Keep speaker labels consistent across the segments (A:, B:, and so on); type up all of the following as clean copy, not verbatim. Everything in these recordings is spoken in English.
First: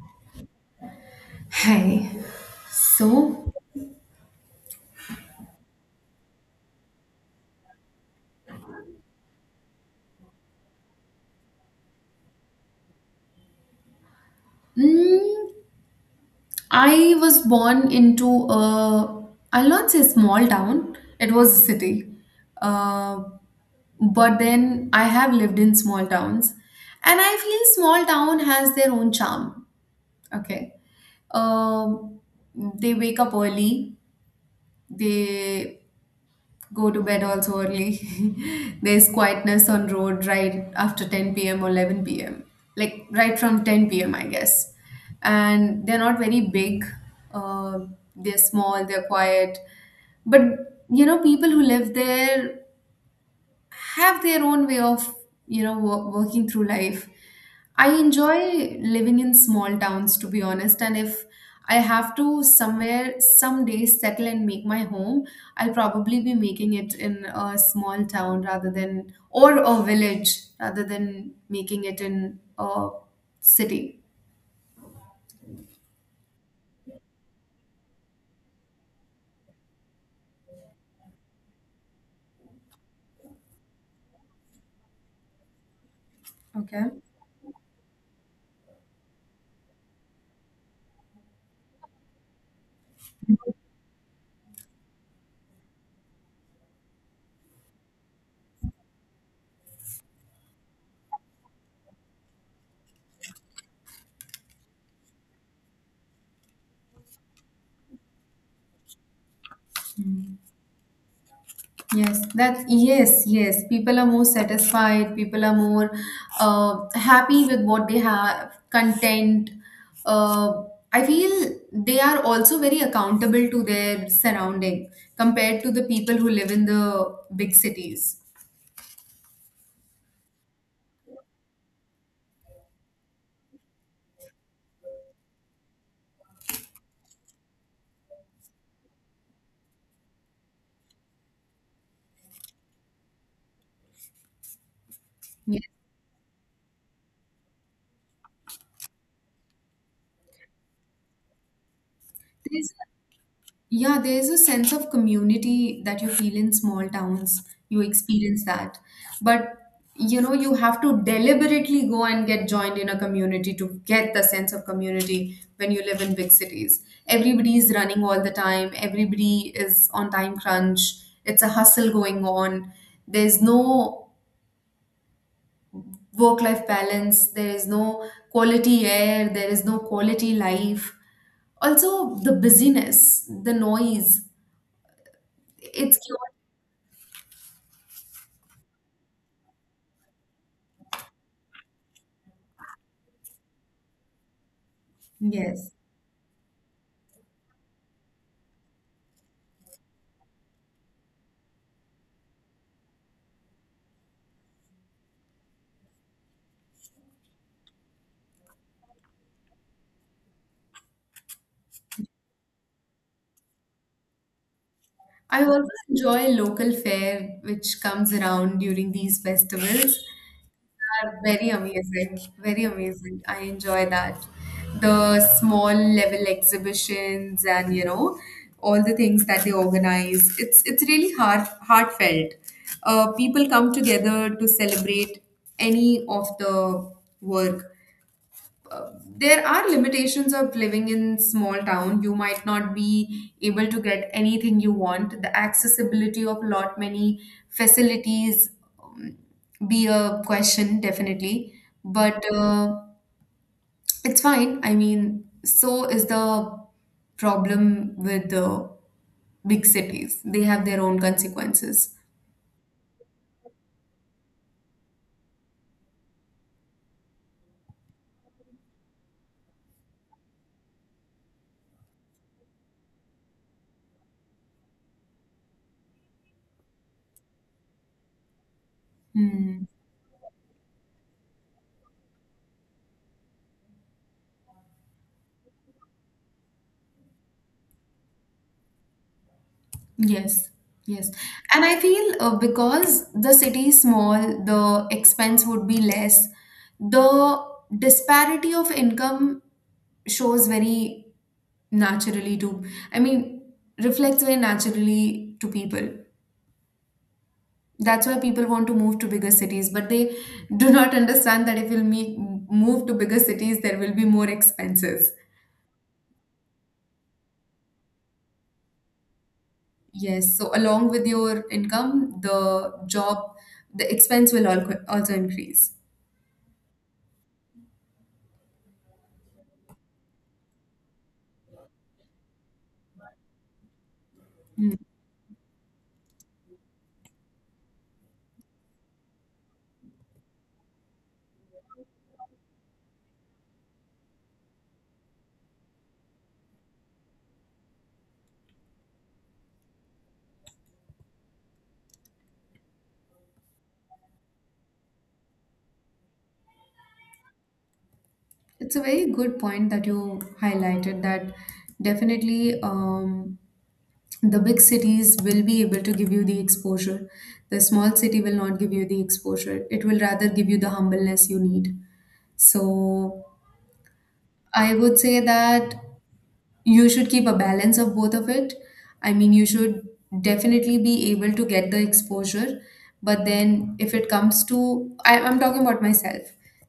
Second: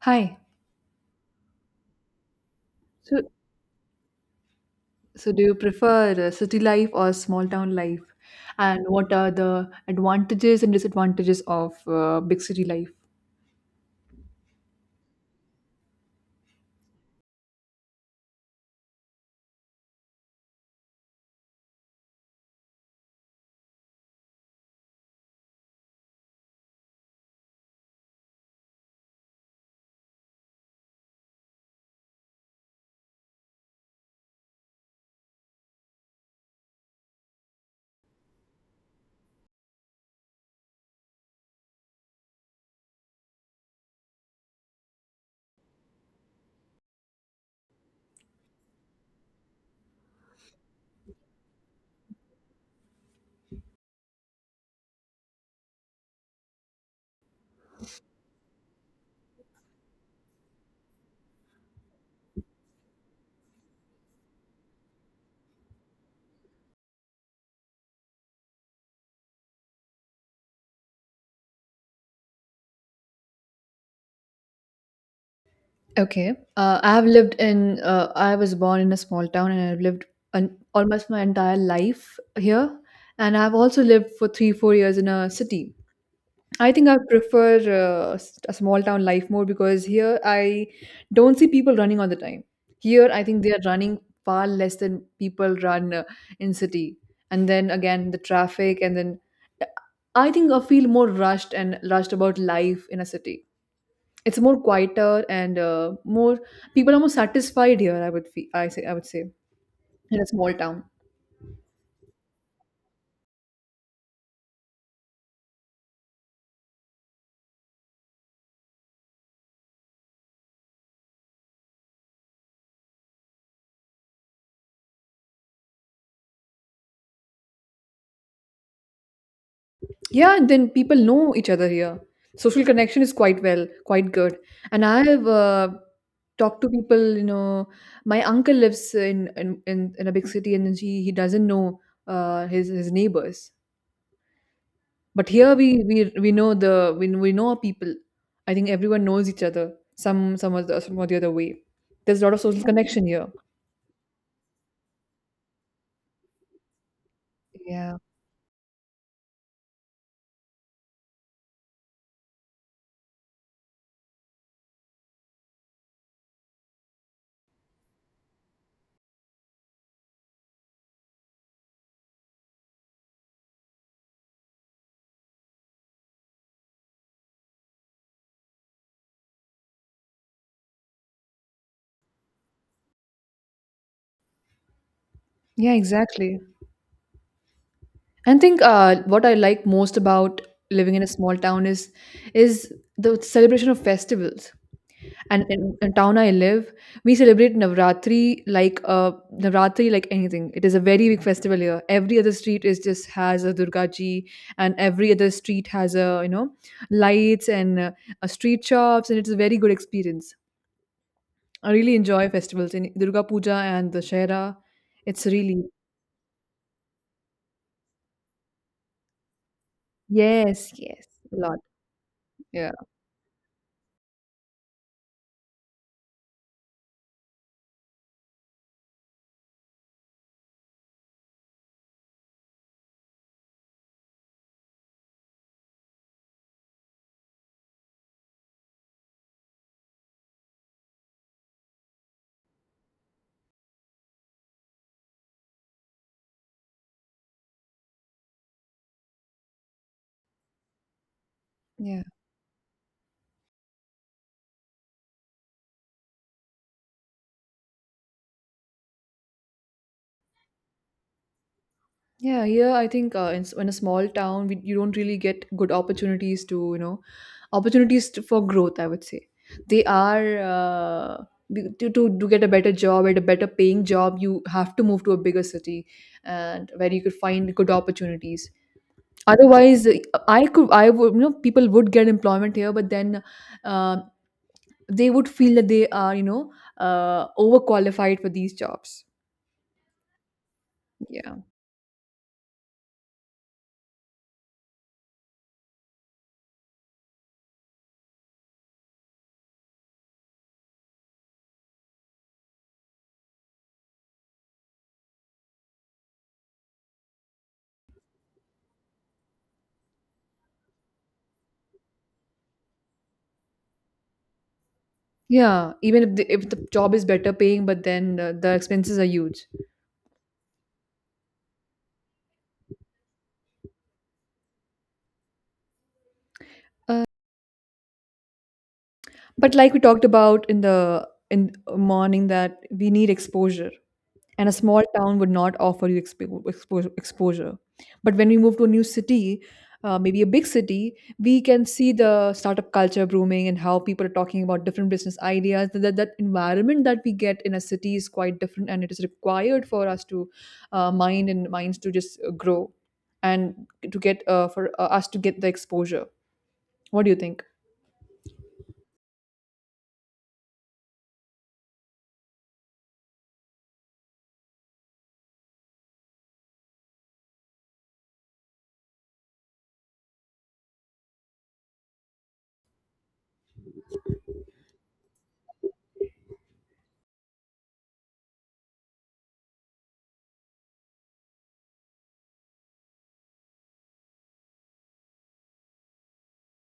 A: Hi.
B: Hi.
A: So,
B: So,
A: So do you prefer city life or small town life? And what are the advantages and disadvantages of big city life?
B: mm, I was born into a, I'll not say small town, it was a city. Uh, but then I have lived in small towns. And I feel small town has their own charm. Okay. Um, they wake up early, they go to bed also early. There's quietness on road right after 10 p.m. or 11 p.m. Like right from 10 p.m., I guess. And they're not very big. Uh, they're small. They're quiet. But people who live there have their own way of working through life. I enjoy living in small towns, to be honest. And if I have to somewhere someday settle and make my home, I'll probably be making it in a small town, rather than, or a village, rather than making it in a city.
A: Okay. I have lived in, I was born in a small town and I've lived an, almost my entire life here. And I've also lived for three, 4 years in a city. I
B: Okay.
A: think I prefer a small town life more because here I don't see people running all the time. Here I think they are running far less than people run in city. And then again the traffic and then uh, I think I feel more rushed and rushed about life in a city. It's more quieter and more people are more satisfied here I would feel, I say I would say in a small town.
B: Yes, that, yes, yes. People are more satisfied. People are more happy with what they have. Content. Uh, I feel they are also very accountable to their surrounding compared to the people who live in the big cities.
A: Yeah, and then people know each other here. Social connection is quite well, quite good. And I have talked to people. You know, my uncle lives in a big city, and he doesn't know his his neighbors. But here we know the we know our people. I think everyone knows each other some or the other way. There's a lot of social
B: Yes.
A: connection here.
B: Yeah, there's a sense of community that you feel in small towns. You
A: Yeah.
B: experience that. But you have to deliberately go and get joined in a community to get the sense of community when you live in big cities. Everybody is running all the time, everybody is on time crunch. It's a hustle going on. There's no work life balance, there is no quality air, there is no quality life, also the busyness, the noise,
A: Yeah.
B: it's...
A: Exactly. I think what I like most about living in a small town is the celebration of festivals. And
B: Yes.
A: in the town I live, we celebrate Navratri Navratri like anything. It is a very big festival here. Every other street is just has a Durga Ji, and every other street has a you know lights and street shops, and it's a very good experience. I really enjoy festivals in Durga Puja and the Shahera. It's
B: I also
A: really
B: enjoy local fare which comes around during these festivals.
A: yes, yes,
B: Are
A: a
B: very
A: lot.
B: amazing, very
A: Yeah,
B: amazing. I enjoy that. The small level exhibitions and all the things that they organize. It's really heartfelt. People come together to celebrate any of the work. There are limitations of living in small town, you might not be able to get anything you want. The accessibility of lot many facilities um, be a question definitely.
A: yeah.
B: But it's fine, I mean, so is the problem with the big cities, they have their own consequences.
A: Yeah, here I think in a small town, we, you don't really get good opportunities to, you know, opportunities to, for growth, I would say. They are, to get a better job, at a better paying job, you have to move to a bigger city and where you could find good opportunities.
B: Hmm.
A: Otherwise, I could, I would, you know, people would get employment here, but then uh, they would feel that they are, you know, overqualified for these jobs.
B: Yes, yes.
A: Yeah.
B: And I feel because the city is small, the expense would be less. The disparity of income shows very naturally to, I mean, reflects very naturally to people. That's why people want to move to bigger cities, but they do not understand that if you'll me move to bigger cities, there will be more expenses.
A: Yeah, even if the job is better paying, but then the expenses are huge.
B: Yes, so along with your income, the job, the expense will also increase.
A: Uh, but like we talked about in the in morning that we need exposure. And a small town would not offer you exposure. But when we move to a new city, maybe a big city, we can see the startup culture blooming and how people are talking about different business ideas. Environment that we get in a city is quite different, and it is required for us to mind and minds to just grow and to get for us to get the exposure. What do you think?
B: It's a very good point that you highlighted, that definitely the big cities will be able to give you the exposure. The small city will not give you the exposure. It will rather give you the humbleness you need. So I would say that you should keep a balance of both of it. I mean, you should definitely be able to get the exposure, but then if it comes to, I'm talking about myself,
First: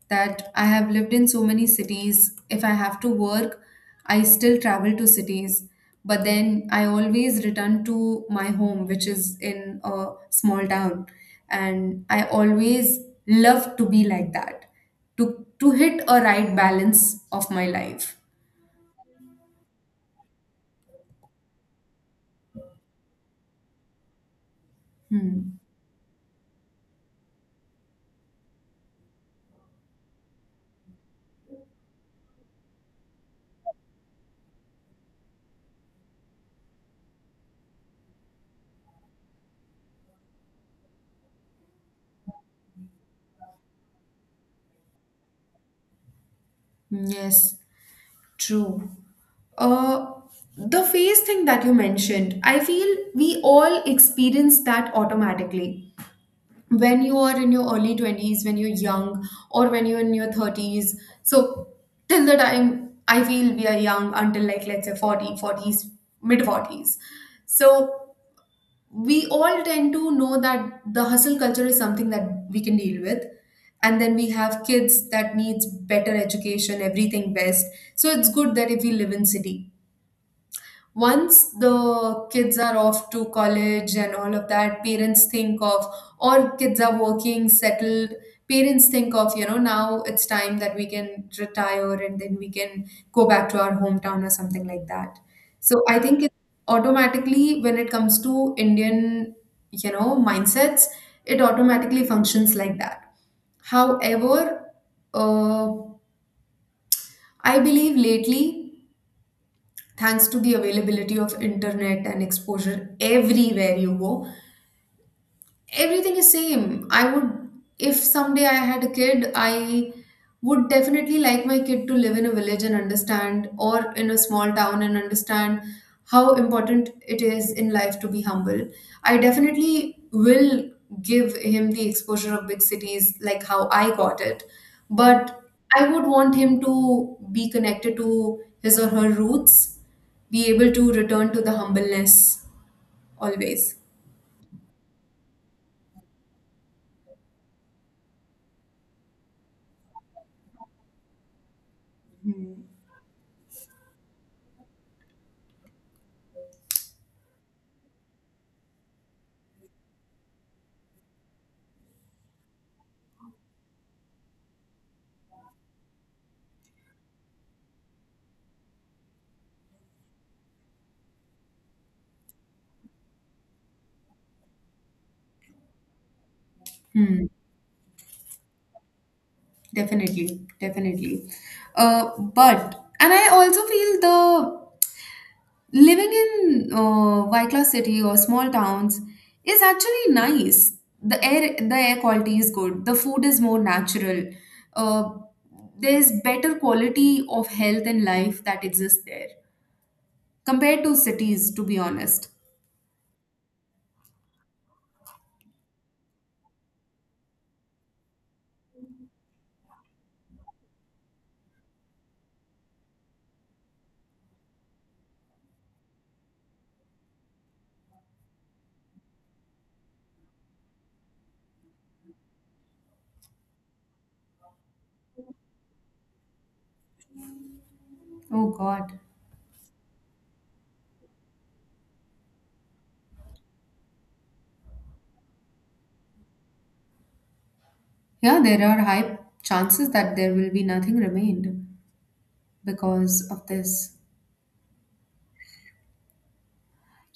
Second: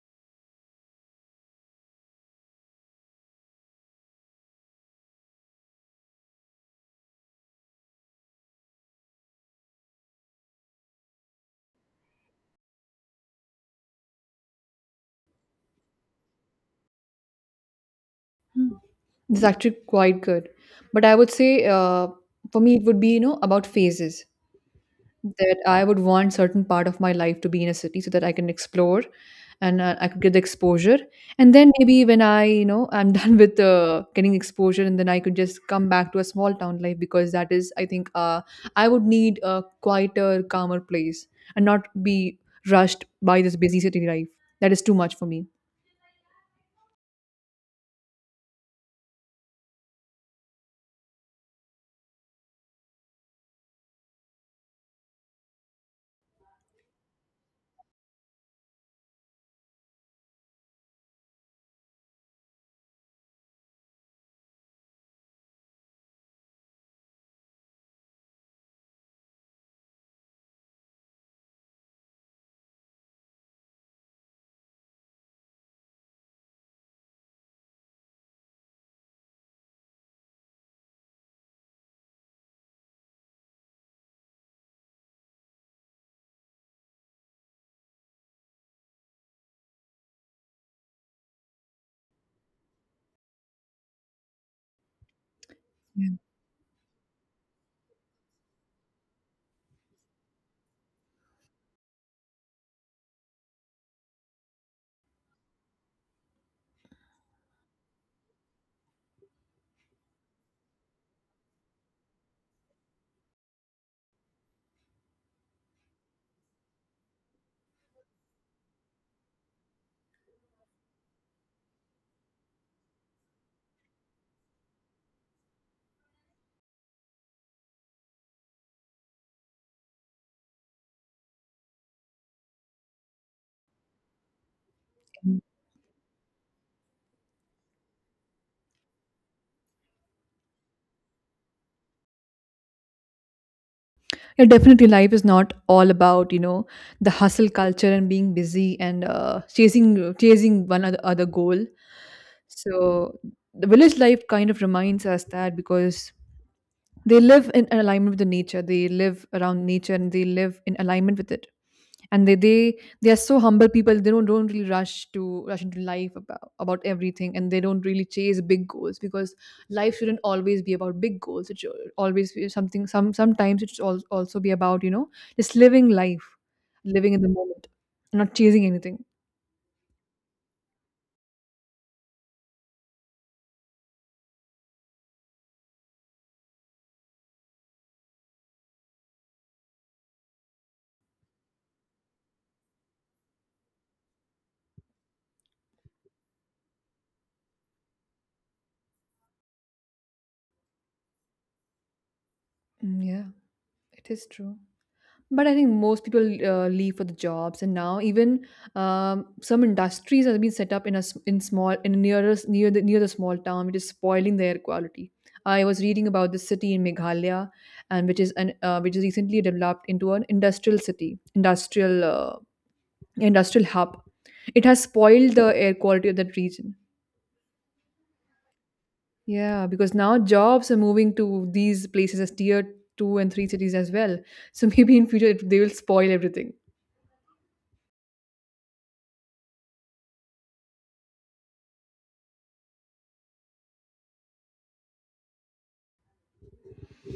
B: that I have lived in so many cities. If I have to work, I still travel to cities, but then I always return to my home, which is in a small town. And I always love to be like that, to hit a right balance of my life.
A: Hmm. This is actually quite good. But I would say for me, it would be, you know, about phases. That
B: Hmm.
A: I would want certain part of my life to be in a city so that I can explore and I could get the exposure. And then maybe when I, you know, I'm done with getting exposure and then I could just come back to a small town life because that is, I think, I would need a quieter, calmer place and not be rushed by this busy city life. That is too much for me.
B: Yes. True. Uh, the phase thing that you mentioned, I feel we all experience that automatically. When you are in your early 20s, when you're young, or when you're in your 30s. So, till the time I feel we are young, until like, let's say 40, forties, mid 40s. So, we all tend to know that the hustle culture is something that we can deal with. And then we have kids that needs better education, everything best. So it's good that if we live in city, once the kids are off to college and all of that, parents think of, or kids are working settled, parents think of, now it's time that we can retire, and then we can go back to our hometown or something like that. So I
A: Yeah.
B: think it automatically, when it comes to Indian mindsets, it automatically functions like that. However, uh, I believe lately, thanks to the availability of internet and exposure everywhere you go, everything is same. I would, if someday I had a kid, I would definitely like my kid to live in a village and understand, or in a small town and understand how important it is in life to be humble. I definitely will give him the exposure of big cities, like how I got it. But I would want him to be connected to his or her roots, be able to return to the humbleness always.
A: Yeah, definitely, life is not all about you know the hustle culture and being busy and chasing one other, other goal. So the village life kind of reminds us that because they live in alignment with the nature they live around nature and they live in alignment with it and they are so humble people they don't really rush to rush into life about everything and they don't really chase big goals because life shouldn't always be about big goals it should always be something some sometimes it should al- also be about you know just living life living in
B: Hmm.
A: the moment not chasing anything.
B: Definitely, definitely. But and I also feel the living in Wycliffe City or small towns is actually nice. The air quality is good. The food is more natural. Uh, there's better quality of health and life that exists there compared to cities, to be honest.
A: Mm, yeah it is true. But I think most people leave for the jobs, and now even some industries have been set up in a s- in small in nearer near the small town, which is spoiling the air quality. I was reading about this city in Meghalaya, and which is an which is recently developed into an industrial city, industrial industrial hub. It has spoiled the air quality of that region.
B: Oh God.
A: Yeah, because now jobs are moving to these places as tier two and three cities as well. So maybe in future it, they will spoil everything.
B: Yeah, there are high chances that there will be nothing remained because of this.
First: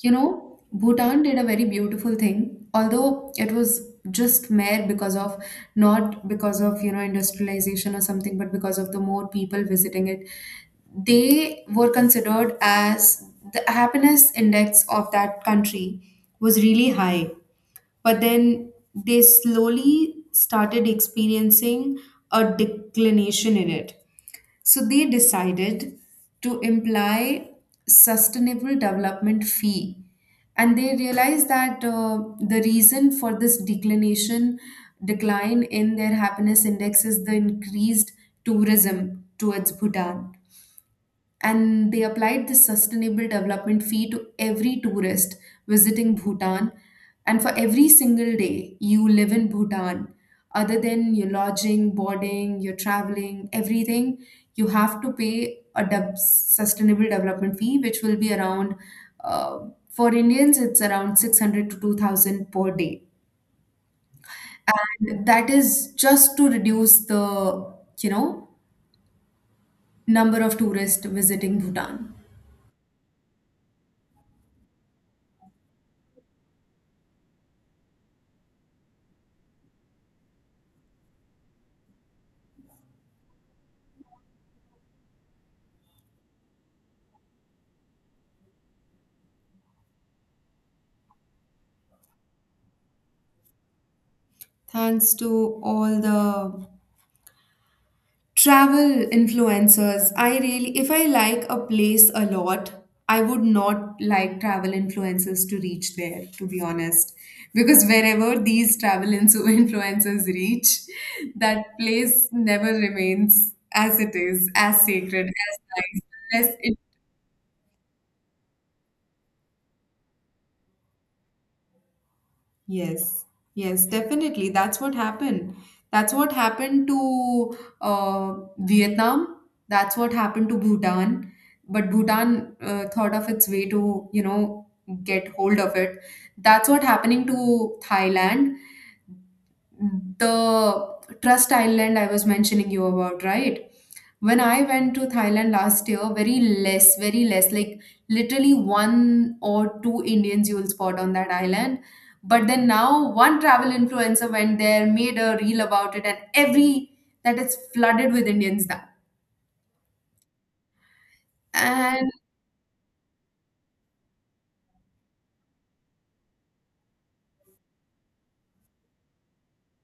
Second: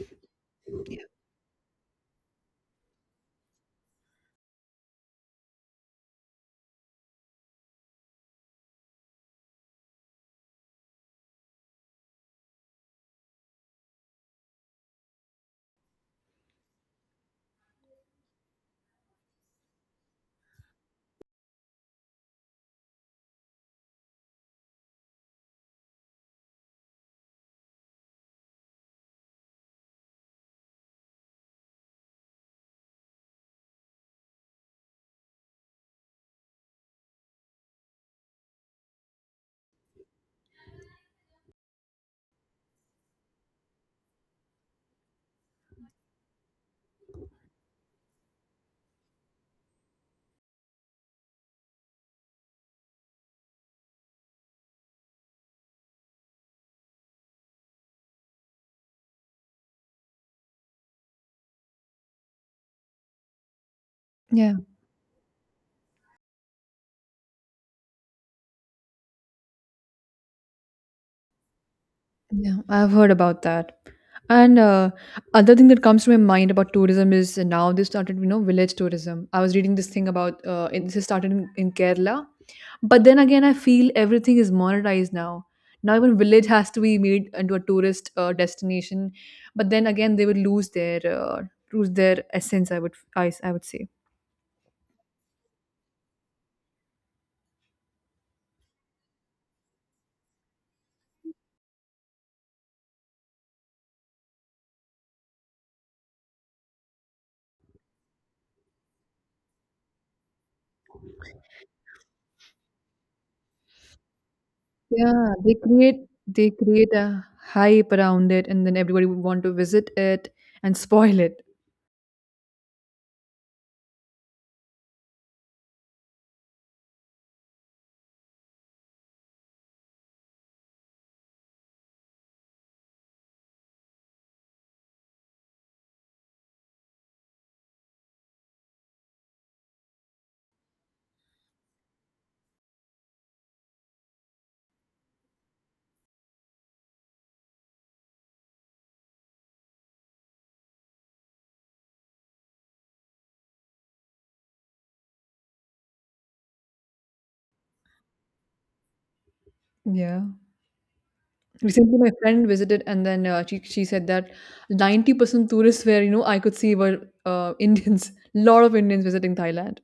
B: Bhutan did a very beautiful thing, although it was just mere because of, not because of, industrialization or something, but because of the more people visiting it. They were considered as the happiness index of that country was really high, but then they slowly started experiencing a declination in it. So they decided to imply sustainable development fee, and they realized that the reason for this declination decline in their happiness index is the increased tourism towards Bhutan. And they applied this sustainable development fee to every tourist visiting Bhutan. And for every single day you live in Bhutan, other than your lodging, boarding, your traveling, everything, you have to pay a sustainable development fee, which will be around, uh, for Indians, it's around 600 to 2000 per day.
A: Yeah.
B: And that is just to reduce the, you know, number of tourists visiting Bhutan.
A: Yeah, I've heard about that. And other thing that comes to my mind about tourism is now they started, you know, village tourism. I was reading this thing about this is started in Kerala, but then again, I feel everything is monetized now. Now even village has to be made into a tourist destination, but then again, they would lose their essence. I would I would say.
B: Thanks to all the travel influencers, I really, if I like a place a lot, I would not like travel influencers to reach there, to be honest. Because wherever these travel influencers reach, that place never remains as it is, as sacred,
A: Yeah, they
B: as nice.
A: create they
B: Unless...
A: create a hype around it, and then everybody would want to visit it and spoil it.
B: Yes, yes, definitely. That's what happened. That's what happened to Vietnam. That's what happened to Bhutan. But Bhutan thought of its way to, you know, get hold of it. That's what happening to Thailand, the Trust Island I was mentioning you about, right? When I went to Thailand last year, very less, like literally one or two Indians you'll spot on that island. But then now one travel influencer went there, made a reel about it, and every that is flooded with Indians now.
A: Yeah. Recently,
B: And
A: my friend visited, and then she she said that 90% tourists where you know I could see were Indians. Lot of Indians visiting Thailand.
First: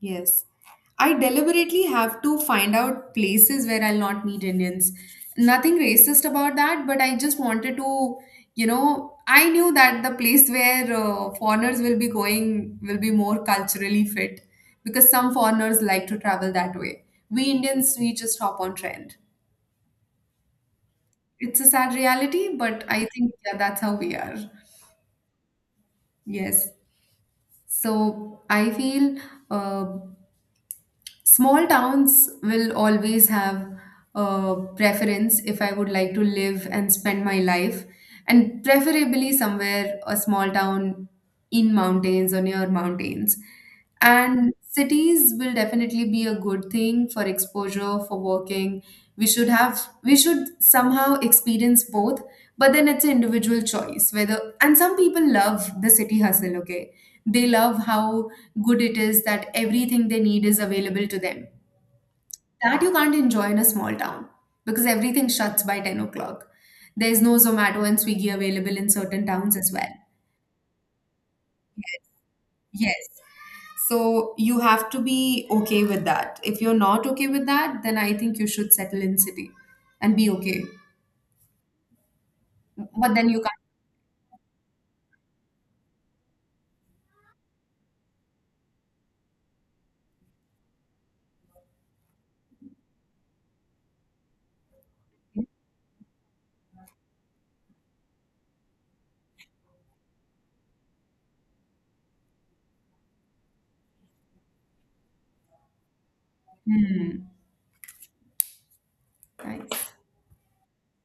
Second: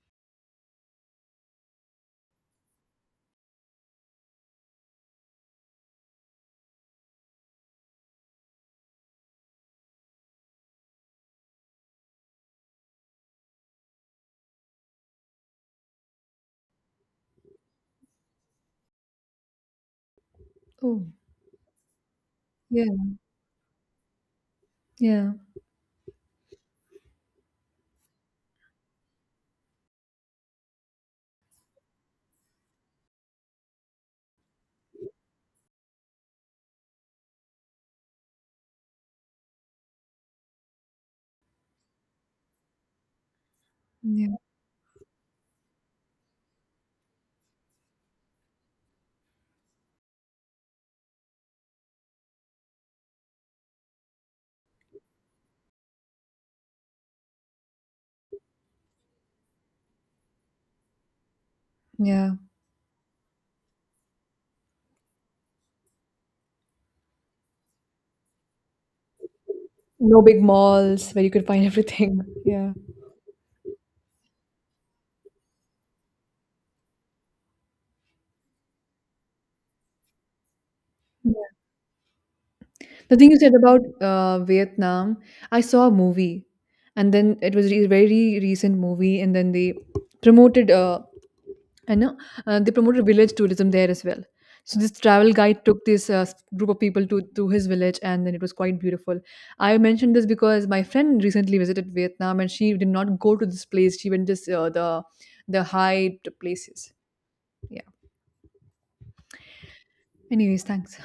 B: yes. I deliberately have to find out places where I'll not meet Indians. Nothing racist about that, but I just wanted to, I knew that the place where foreigners will be going will be more culturally fit because some foreigners like to travel that way. We Indians, we just hop on trend.
A: Oh
B: It's a sad reality, but
A: yeah,
B: I think, yeah, that's how we are.
A: yeah,
B: Yes. So I feel uh, small towns will always have a preference if I would like to live and spend my life, and preferably somewhere a small town in mountains or near mountains.
A: yeah,
B: And cities will definitely be a good thing for exposure, for working. We should somehow experience both, but then it's an individual choice whether, and some people love the city hustle, okay? They love how good it is that everything they need is available to them.
A: yeah.
B: That you can't enjoy in a small town because everything shuts by 10 o'clock. There's no Zomato and Swiggy available in certain towns as well.
A: No big malls where you could find everything. Yeah.
B: Yes. So you have to be okay with that. If you're not okay with that, then I think you should settle in city and be okay.
A: Yeah.
B: But
A: The
B: then
A: thing you
B: you
A: said
B: can't.
A: about Vietnam, I saw a movie, and then it was a very recent movie, and then they promoted. And They promoted village tourism there as well. So this travel guide took this group of people to his village and then it was quite beautiful. I mentioned this because my friend recently visited Vietnam and she did not go to this place. She went just the high places.
B: Hmm.
A: Yeah,
B: Nice.
A: anyways, thanks.